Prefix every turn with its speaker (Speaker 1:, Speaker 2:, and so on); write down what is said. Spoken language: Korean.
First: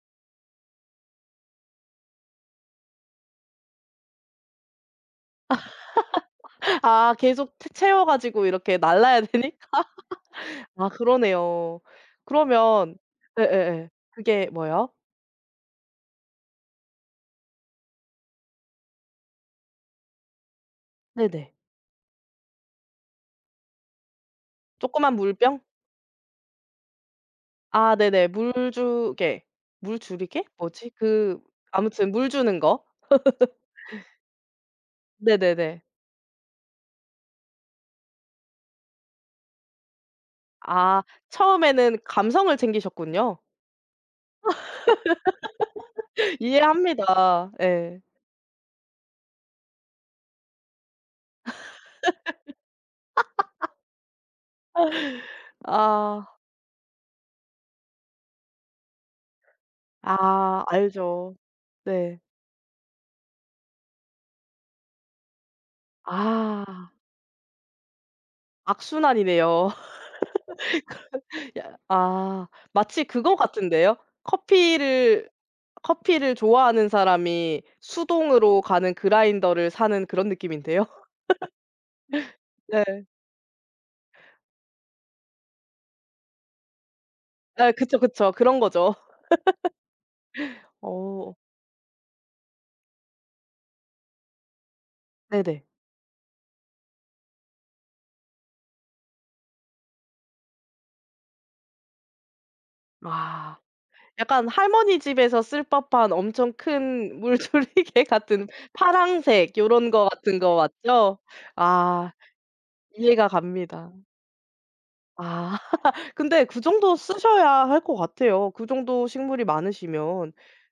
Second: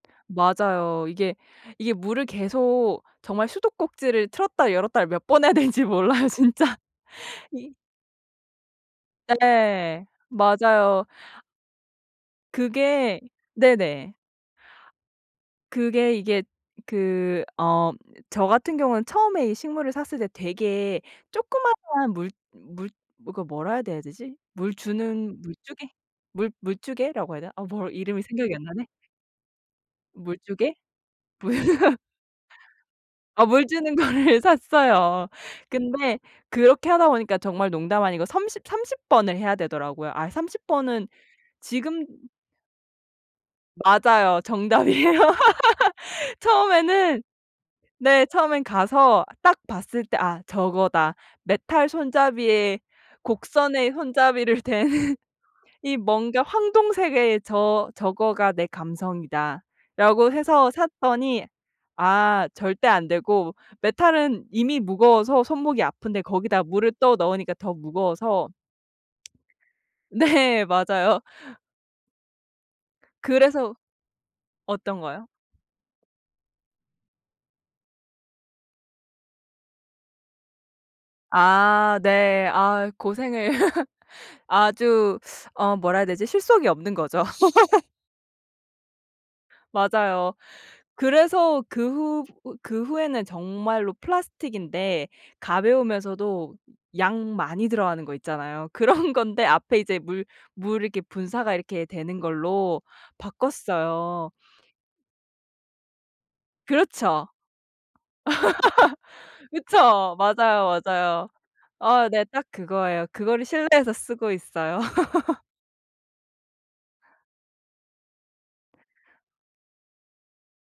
Speaker 1: 맞아요. 이게 이게 물을 계속 정말 수도꼭지를 틀었다 열었다를 몇 번 해야 되는지 몰라요 진짜.
Speaker 2: 아 계속 채
Speaker 1: 이
Speaker 2: 채워 가지고 이렇게 날라야 되니까
Speaker 1: 네.
Speaker 2: 아
Speaker 1: 맞아요.
Speaker 2: 그러네요. 그러면
Speaker 1: 그게
Speaker 2: 예예예.
Speaker 1: 네네.
Speaker 2: 그게 뭐요?
Speaker 1: 그게 이게 그 어 저 같은 경우는 처음에 이 식물을 샀을 때 되게
Speaker 2: 네네.
Speaker 1: 조그마한 물 물 그 뭐라 해야 돼야 되지? 물
Speaker 2: 조그만
Speaker 1: 주는
Speaker 2: 물병?
Speaker 1: 물주개? 물 물주개라고 해야 되나? 아 뭐
Speaker 2: 아
Speaker 1: 이름이
Speaker 2: 네네.
Speaker 1: 생각이 안 나네.
Speaker 2: 물주개 물주리개
Speaker 1: 물주개?
Speaker 2: 뭐지? 그
Speaker 1: 뭐야.
Speaker 2: 아무튼 물 주는 거?
Speaker 1: 아 물 주는 거를 샀어요.
Speaker 2: 네네네.
Speaker 1: 근데 그렇게 하다 보니까 정말 농담 아니고 삼십 삼십 번을 해야 되더라고요. 아 30
Speaker 2: 아
Speaker 1: 번은
Speaker 2: 처음에는
Speaker 1: 지금
Speaker 2: 감성을 챙기셨군요.
Speaker 1: 맞아요. 정답이에요. 처음에는
Speaker 2: 이해합니다. 예.
Speaker 1: 네. 처음에는 가서 딱 봤을 때 '아 저거다. 메탈 손잡이에 곡선의 손잡이를 댄 이
Speaker 2: 아.
Speaker 1: 뭔가 황동색의 저 저거가 내 감성이다.'라고
Speaker 2: 아
Speaker 1: 해서
Speaker 2: 알죠.
Speaker 1: 샀더니
Speaker 2: 네.
Speaker 1: 아 절대 안 되고 메탈은 이미 무거워서 손목이 아픈데 거기다
Speaker 2: 아.
Speaker 1: 물을 떠 넣으니까 더 무거워서
Speaker 2: 악순환이네요.
Speaker 1: 네. 맞아요.
Speaker 2: 그 야 아. 마치 그거
Speaker 1: 그래서
Speaker 2: 같은데요.
Speaker 1: 어떤 거요?
Speaker 2: 커피를 커피를 좋아하는 사람이 수동으로 가는 그라인더를 사는 그런 느낌인데요.
Speaker 1: 아 네. 아
Speaker 2: 네.
Speaker 1: 고생을 아주 어 뭐라 해야 되지? 실속이 없는 거죠.
Speaker 2: 네. 그쵸, 그쵸. 그런 거죠.
Speaker 1: 맞아요.
Speaker 2: 어.
Speaker 1: 그래서 그 후 그 후에는 정말로 플라스틱인데
Speaker 2: 네네.
Speaker 1: 가벼우면서도 양 많이 들어가는 거 있잖아요. 그런 건데 앞에 이제 물 물 이렇게 분사가 이렇게 되는 걸로
Speaker 2: 아.
Speaker 1: 바꿨어요.
Speaker 2: 약간 할머니 집에서 쓸 법한 엄청 큰
Speaker 1: 그렇죠.
Speaker 2: 물조리개 같은 파랑색 요런 거
Speaker 1: 그쵸.
Speaker 2: 같은 거
Speaker 1: 맞아요,
Speaker 2: 맞죠?
Speaker 1: 맞아요. 아
Speaker 2: 아
Speaker 1: 네. 딱 그거예요.
Speaker 2: 이해가
Speaker 1: 그거를
Speaker 2: 갑니다.
Speaker 1: 실내에서 쓰고 있어요.
Speaker 2: 아. 근데 그 정도 쓰셔야 할 것 같아요. 그 정도 식물이 많으시면.